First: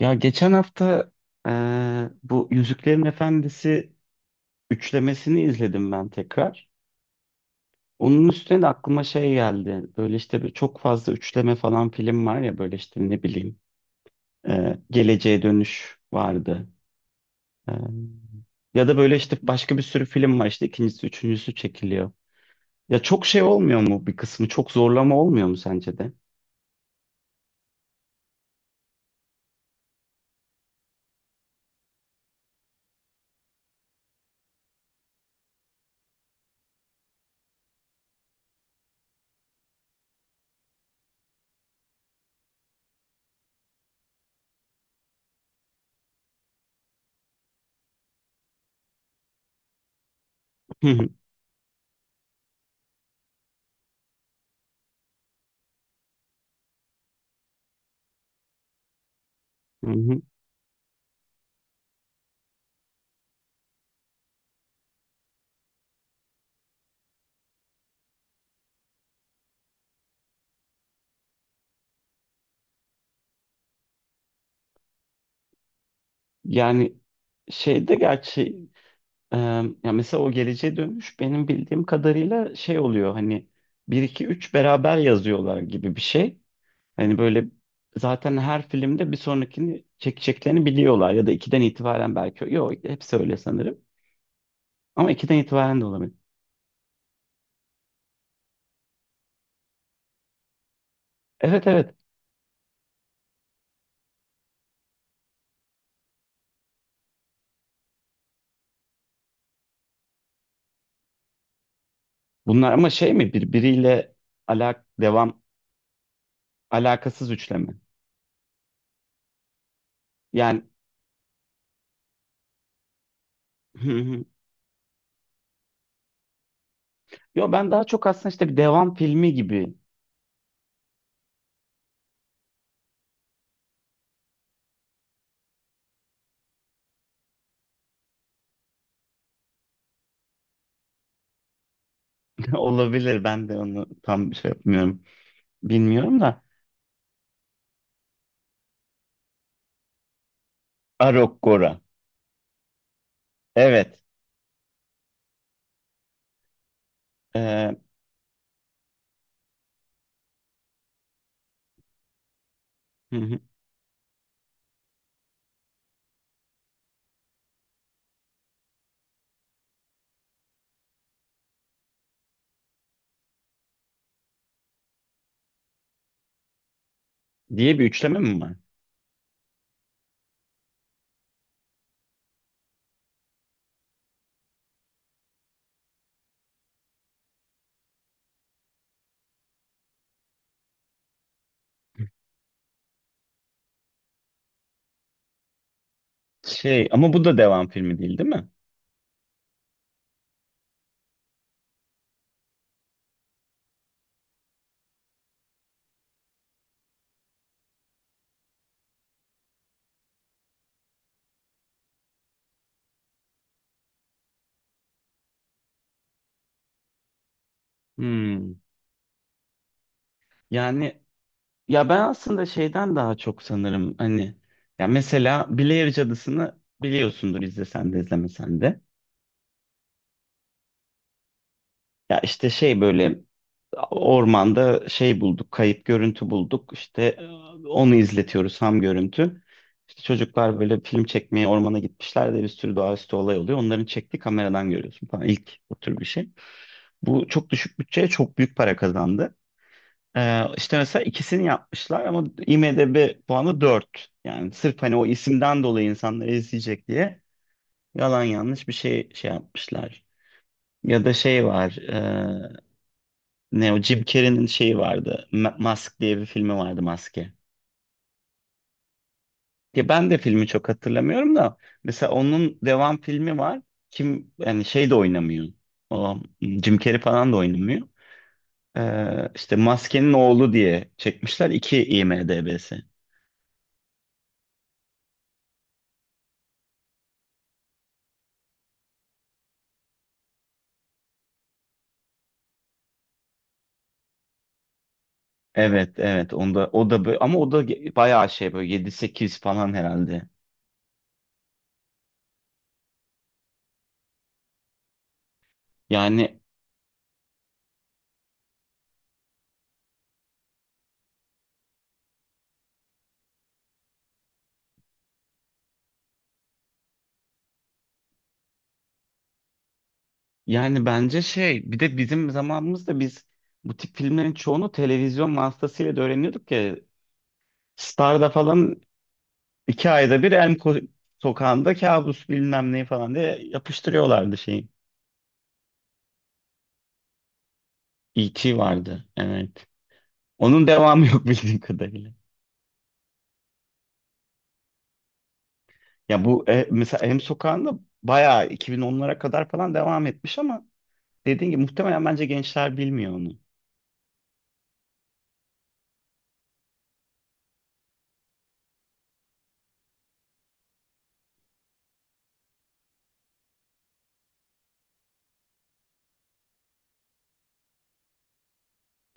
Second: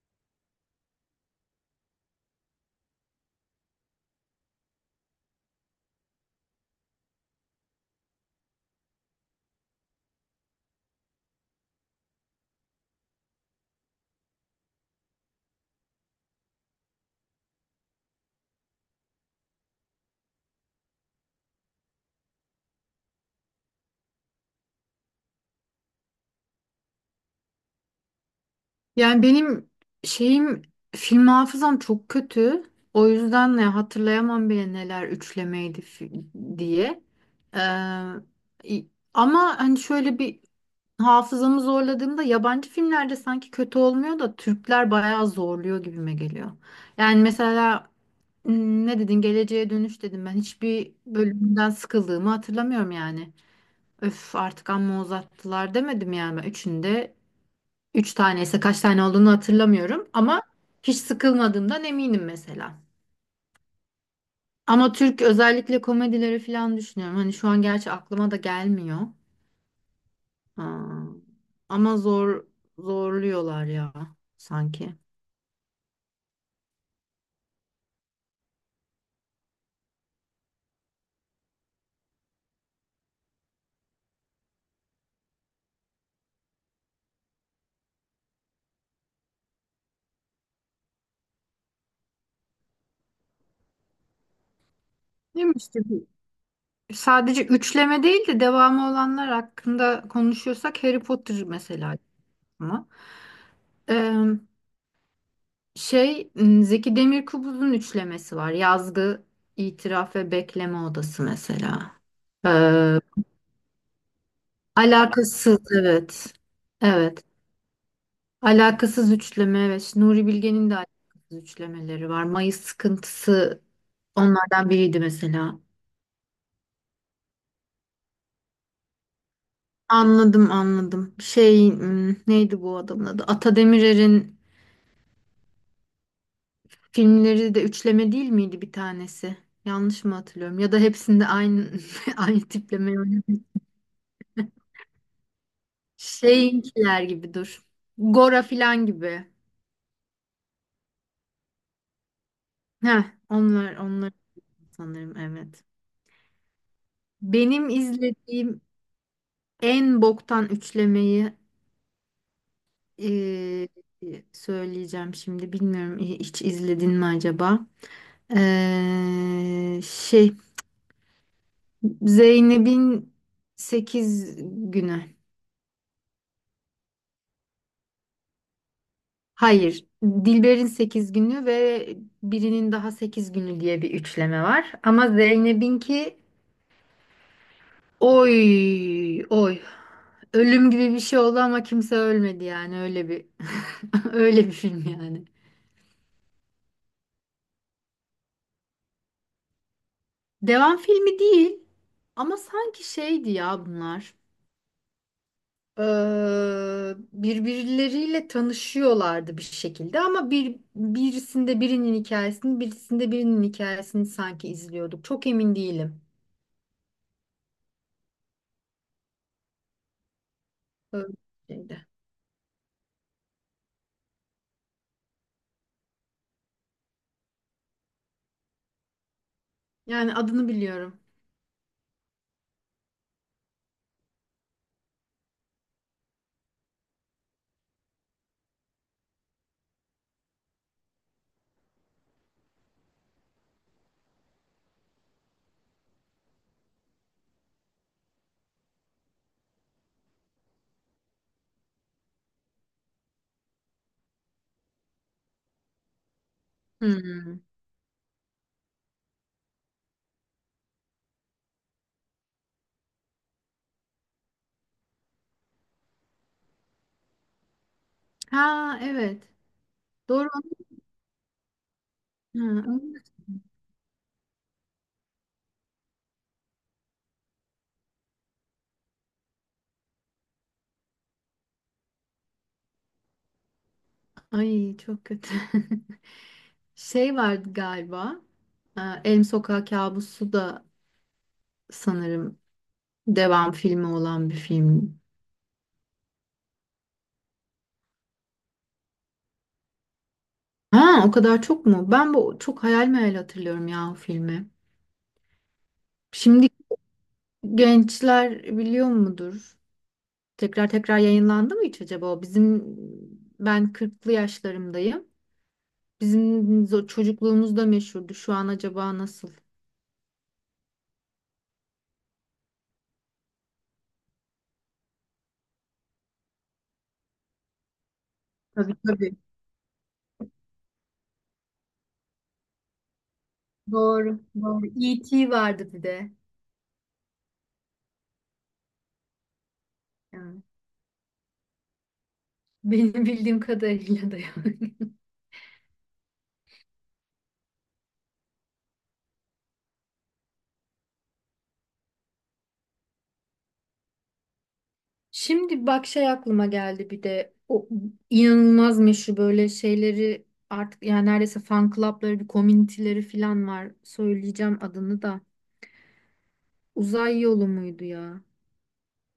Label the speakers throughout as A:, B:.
A: Ya geçen hafta, bu Yüzüklerin Efendisi üçlemesini izledim ben tekrar. Onun üstüne de aklıma şey geldi. Böyle işte bir çok fazla üçleme falan film var ya, böyle işte ne bileyim, Geleceğe Dönüş vardı. Eee, ya da böyle işte başka bir sürü film var, işte ikincisi üçüncüsü çekiliyor. Ya çok şey olmuyor mu bir kısmı? Çok zorlama olmuyor mu sence de?
B: Yani benim şeyim film hafızam çok kötü. O yüzden ne hatırlayamam bile neler üçlemeydi diye. Ee, i- ama hani şöyle bir hafızamı zorladığımda yabancı filmlerde sanki kötü olmuyor da Türkler bayağı zorluyor gibime geliyor. Yani mesela ne dedin Geleceğe Dönüş dedim, ben
A: Hı
B: hiçbir
A: hı.
B: bölümünden sıkıldığımı hatırlamıyorum yani. Öf, artık amma uzattılar demedim yani, ben üçünde. Üç tane ise kaç tane olduğunu
A: Hı
B: hatırlamıyorum
A: hı.
B: ama hiç sıkılmadığımdan eminim mesela. Ama Türk özellikle komedileri falan düşünüyorum. Hani şu an gerçi aklıma da gelmiyor. Aa, ama zorluyorlar ya sanki.
A: Yani şeyde gerçi, Ee, ya mesela o Geleceğe Dönüş benim bildiğim kadarıyla şey oluyor hani, bir 2 3 beraber yazıyorlar gibi bir şey. Hani böyle zaten her filmde bir sonrakini çekeceklerini biliyorlar, ya da 2'den itibaren belki. Yok, hepsi öyle sanırım. Ama 2'den
B: Değil mi
A: itibaren
B: işte?
A: de olabilir.
B: Sadece üçleme değil de devamı olanlar hakkında konuşuyorsak Harry Potter
A: Evet,
B: mesela.
A: evet.
B: Aklıma. Ee, Şey Zeki Demirkubuz'un üçlemesi var. Yazgı, İtiraf ve Bekleme Odası mesela.
A: Bunlar ama şey mi birbiriyle, alak devam
B: Alakasız, evet. Evet.
A: alakasız üçleme.
B: Alakasız üçleme, evet. Nuri
A: Yani.
B: Bilge'nin de alakasız üçlemeleri var. Mayıs sıkıntısı onlardan biriydi mesela.
A: Yo, ben daha çok aslında işte bir devam filmi gibi.
B: Anladım, anladım. Şey, neydi bu adamın adı? Ata Demirer'in filmleri de üçleme değil miydi bir tanesi? Yanlış mı hatırlıyorum? Ya da hepsinde aynı aynı tipleme oynuyor.
A: Olabilir. Ben de onu tam şey yapmıyorum. Bilmiyorum da.
B: Şeyinkiler gibi, dur. Gora filan gibi.
A: Arok.
B: Heh, onlar
A: Evet.
B: onlar sanırım, evet. Benim
A: Ee,
B: izlediğim en boktan üçlemeyi
A: hı hı.
B: eee, söyleyeceğim şimdi. Bilmiyorum, hiç izledin mi acaba? Şey, Zeynep'in sekiz günü.
A: Diye bir üçleme mi var?
B: Hayır, Dilber'in sekiz günü ve birinin daha sekiz günü diye bir üçleme var. Ama Zeynep'inki, oy oy. Ölüm gibi bir şey oldu ama kimse ölmedi yani, öyle bir öyle bir film yani.
A: Şey, ama bu da devam filmi değil, değil mi?
B: Devam filmi değil ama sanki şeydi ya bunlar. Birbirleriyle tanışıyorlardı bir şekilde ama bir birisinde birinin hikayesini, birisinde birinin hikayesini sanki izliyorduk. Çok emin değilim.
A: Hmm. Yani
B: Öyle bir şeydi.
A: ya ben aslında şeyden daha çok sanırım, hani ya mesela Blair Cadısı'nı biliyorsundur, izlesen de izlemesen de.
B: Yani adını biliyorum.
A: Ya işte şey böyle ormanda şey bulduk, kayıp görüntü bulduk. İşte, onu izletiyoruz, ham görüntü. İşte çocuklar böyle film çekmeye ormana gitmişler de bir sürü doğaüstü olay oluyor. Onların çektiği kameradan görüyorsun falan. İlk o tür bir şey. Bu çok düşük bütçeye çok büyük para kazandı. İşte mesela ikisini yapmışlar ama IMDb puanı 4. Yani sırf hani o isimden dolayı insanları izleyecek diye
B: Hmm.
A: yalan yanlış bir şey yapmışlar. Ya da şey var. Ne o Jim Carrey'nin şeyi vardı. Mask diye bir filmi vardı, Maske.
B: Ha, evet.
A: Ya ben de
B: Doğru.
A: filmi çok hatırlamıyorum da mesela
B: Ha,
A: onun devam
B: öyle.
A: filmi var. Kim, yani şey de oynamıyor. O Jim Carrey falan da oynamıyor. İşte Maskenin Oğlu diye çekmişler. İki IMDb'si.
B: Ay, çok kötü. Şey vardı galiba. Elm Sokağı Kabusu da sanırım devam filmi olan bir film.
A: Evet, evet, onda o da böyle ama o da bayağı şey böyle yedi sekiz falan herhalde.
B: Ha, o kadar çok mu? Ben bu çok hayal meyal hatırlıyorum ya o filmi.
A: Yani
B: Şimdi gençler biliyor mudur? Tekrar tekrar yayınlandı mı hiç acaba? O? Ben kırklı yaşlarımdayım. Bizim çocukluğumuzda meşhurdu. Şu an acaba nasıl?
A: yani bence şey, bir de bizim zamanımızda biz bu tip filmlerin çoğunu televizyon vasıtasıyla da öğreniyorduk ya. Star'da
B: Tabii,
A: falan
B: tabii.
A: iki ayda bir Sokağı'nda Kabus bilmem ne falan diye
B: Doğru,
A: yapıştırıyorlardı
B: doğru.
A: şeyi.
B: E.T. vardı bir de.
A: E.T. vardı, evet.
B: Yani
A: Onun devamı yok bildiğim kadarıyla.
B: benim bildiğim kadarıyla da yani.
A: Ya bu, mesela Em Sokağı'nda bayağı 2010'lara kadar falan devam etmiş ama dediğin gibi muhtemelen bence gençler bilmiyor onu.
B: Şimdi bak, şey aklıma geldi, bir de o inanılmaz meşhur böyle şeyleri artık yani, neredeyse fan club'ları, bir community'leri falan var. Söyleyeceğim adını da. Uzay yolu muydu ya?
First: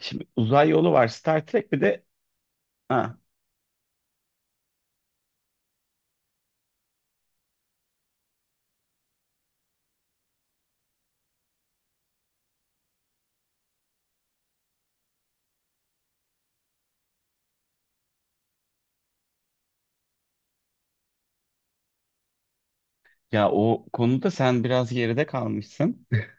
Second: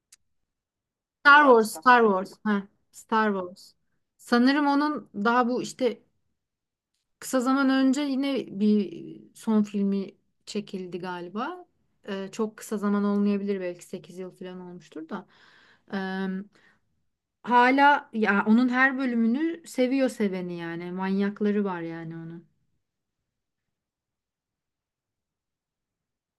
A: Şimdi Uzay Yolu var, Star
B: Star
A: Trek,
B: Wars,
A: bir
B: Star
A: de.
B: Wars. Ha,
A: ha,
B: Star Wars. Sanırım onun daha bu işte kısa zaman önce yine bir son filmi çekildi galiba. Çok kısa zaman olmayabilir, belki 8 yıl falan olmuştur da. Hala ya onun her bölümünü seviyor seveni yani. Manyakları var yani onun.
A: Ya o konuda sen biraz geride kalmışsın.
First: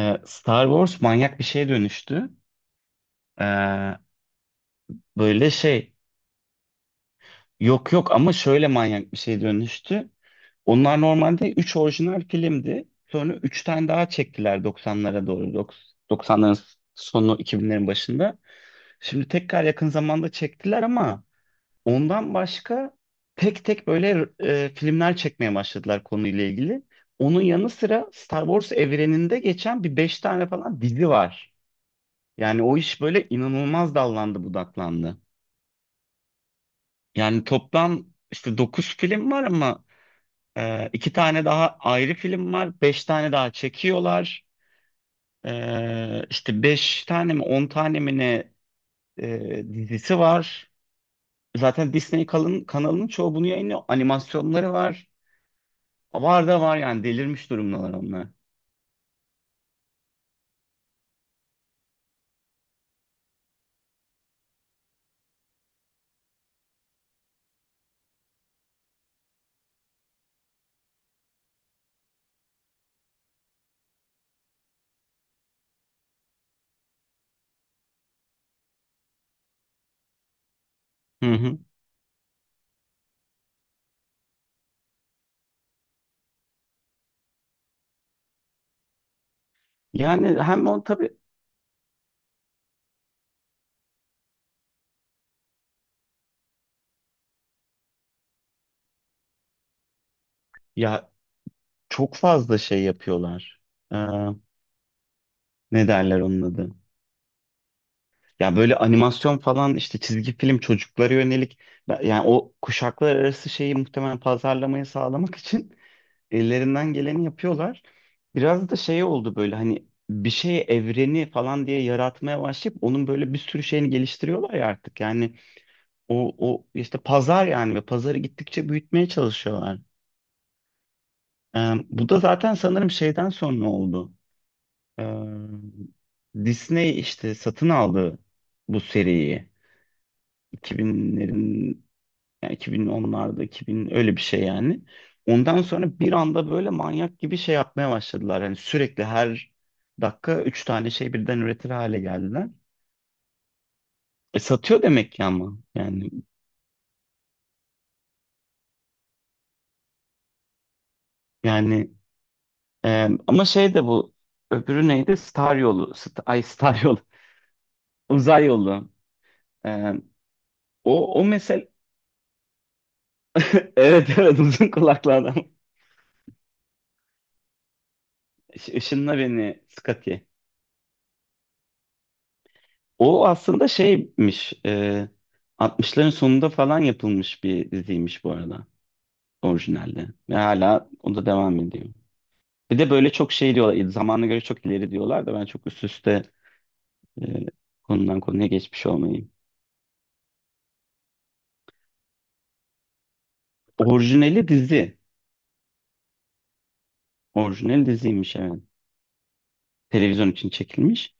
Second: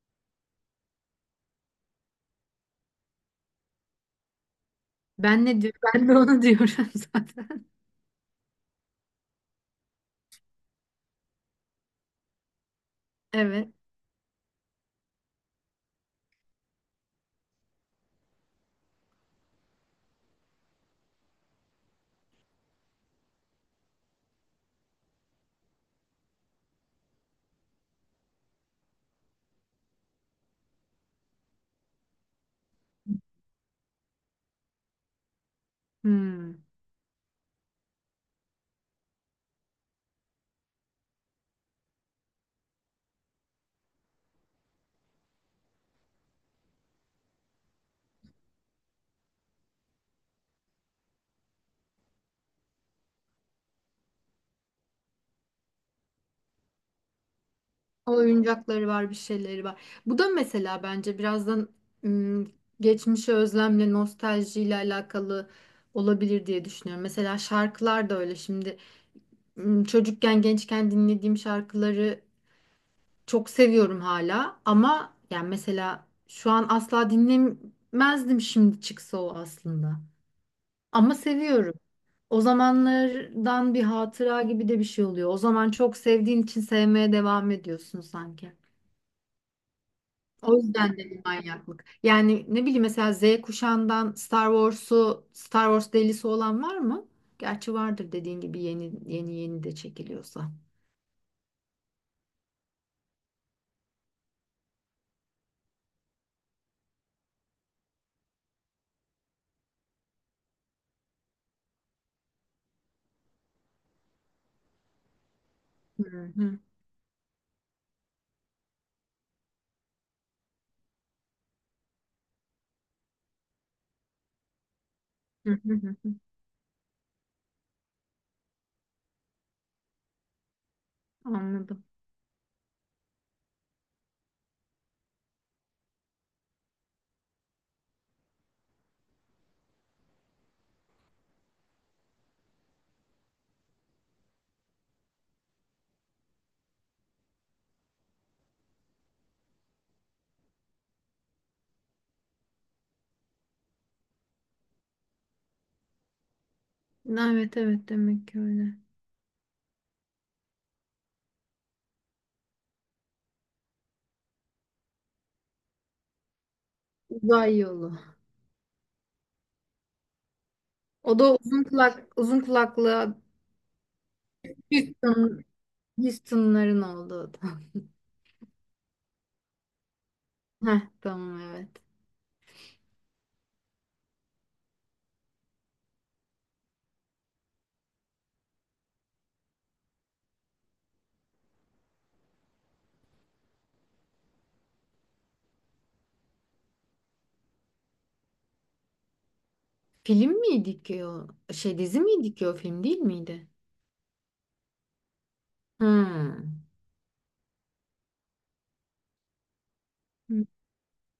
A: Star Wars manyak bir şeye dönüştü. E,
B: Ben
A: Böyle
B: ne diyorum?
A: şey,
B: Ben de onu diyorum zaten.
A: yok yok, ama şöyle manyak bir şeye dönüştü. Onlar normalde 3 orijinal filmdi. Sonra 3
B: Evet.
A: tane daha çektiler 90'lara doğru. 90'ların sonu 2000'lerin başında. Şimdi tekrar yakın zamanda çektiler ama ondan başka tek tek böyle filmler çekmeye başladılar konuyla ilgili. Onun yanı sıra Star Wars evreninde geçen bir 5 tane falan dizi var. Yani o iş böyle inanılmaz dallandı budaklandı.
B: Hmm.
A: Yani toplam işte 9 film var ama. İki tane daha ayrı film var. Beş tane daha çekiyorlar. İşte beş tane mi 10 tane mi ne, dizisi var. Zaten Disney kalın, kanalının çoğu bunu yayınlıyor. Animasyonları var. Var da var yani, delirmiş durumdalar onlar.
B: Oyuncakları var, bir şeyleri var. Bu da mesela bence birazdan ım, geçmişe özlemle, nostaljiyle alakalı olabilir diye düşünüyorum. Mesela şarkılar da öyle. Şimdi çocukken, gençken dinlediğim şarkıları çok seviyorum hala ama yani mesela şu an asla dinlemezdim, şimdi çıksa o aslında. Ama
A: Hı hı.
B: seviyorum. O zamanlardan bir hatıra gibi de bir şey oluyor. O zaman çok sevdiğin için sevmeye devam ediyorsun sanki.
A: Yani
B: O
A: hem o
B: yüzden de
A: tabii,
B: bir manyaklık. Yani ne bileyim, mesela Z kuşağından Star Wars'u, Star Wars delisi olan var mı? Gerçi vardır, dediğin gibi yeni yeni yeni de çekiliyorsa.
A: ya çok fazla şey yapıyorlar. Ee, Ne derler onun adı? Ya böyle animasyon falan, işte çizgi film çocuklara yönelik, yani o kuşaklar arası şeyi muhtemelen pazarlamayı sağlamak için
B: Hı hı.
A: ellerinden geleni yapıyorlar. Biraz da şey oldu böyle hani, bir şey evreni falan diye yaratmaya başlayıp onun böyle bir sürü şeyini geliştiriyorlar ya artık. Yani
B: Hı hı, hı hı.
A: o işte pazar yani, ve pazarı gittikçe büyütmeye çalışıyorlar.
B: Anladım.
A: Bu da zaten sanırım şeyden sonra oldu. Ee, Disney işte satın aldı bu seriyi. 2000'lerin. Yani 2010'larda 2000, öyle bir şey yani. Ondan sonra bir anda böyle manyak gibi şey yapmaya başladılar. Yani sürekli her dakika üç tane şey birden üretir hale geldiler. Satıyor demek ki ama yani
B: Evet, evet, demek ki öyle.
A: yani ama şey de bu, öbürü neydi? Star yolu. St Ay Star yolu.
B: Uzay yolu.
A: Uzay yolu. E, o
B: O
A: o
B: da uzun
A: mesel
B: kulak, uzun kulaklı.
A: Evet, evet, uzun kulaklı adam.
B: Houston, Houston'ların olduğu da.
A: Işınla beni Scotty.
B: Heh, tamam, evet.
A: O aslında şeymiş, 60'ların sonunda falan yapılmış bir diziymiş bu arada orijinalde. Ve hala o da devam ediyor. Bir de böyle çok şey diyorlar, zamana göre çok ileri diyorlar da, ben çok üst üste, e, konudan konuya geçmiş olmayayım.
B: Film miydi ki o? Şey, dizi miydi ki, o film değil miydi?
A: Orijinali dizi.
B: Hmm.
A: Orijinal diziymiş, evet. Televizyon
B: Hı
A: için çekilmiş.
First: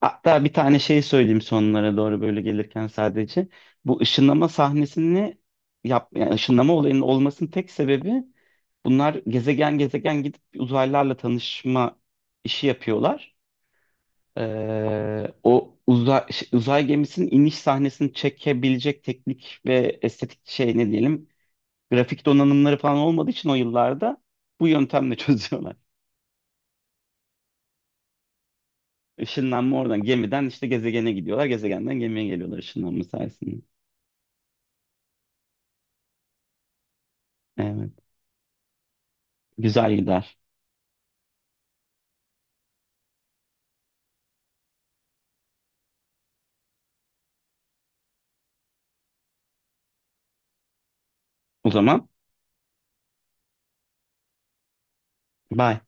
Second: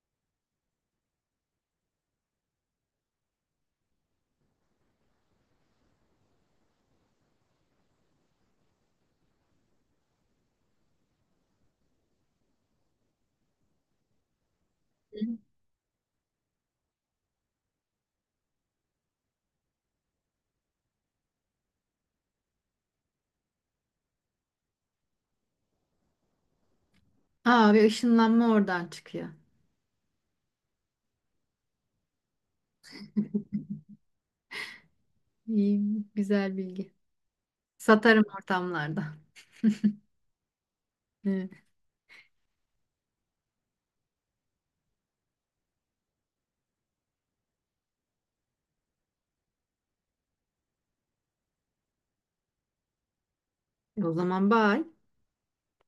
A: Hatta bir tane şey söyleyeyim sonlara doğru böyle gelirken, sadece. Bu ışınlama sahnesini yap, yani ışınlama olayının olmasının tek sebebi: Bunlar gezegen gezegen gidip uzaylılarla tanışma işi yapıyorlar.
B: hı.
A: O uzay, şey, uzay gemisinin iniş sahnesini çekebilecek teknik ve estetik şey, ne diyelim, grafik donanımları falan olmadığı için o yıllarda bu yöntemle çözüyorlar.
B: Aa, ve ışınlanma oradan çıkıyor.
A: Işınlanma oradan, gemiden işte gezegene gidiyorlar. Gezegenden gemiye geliyorlar ışınlanma sayesinde.
B: İyi, güzel bilgi.
A: Evet.
B: Satarım ortamlarda.
A: Güzel gider.
B: Evet.
A: O zaman
B: O zaman bye.
A: bye.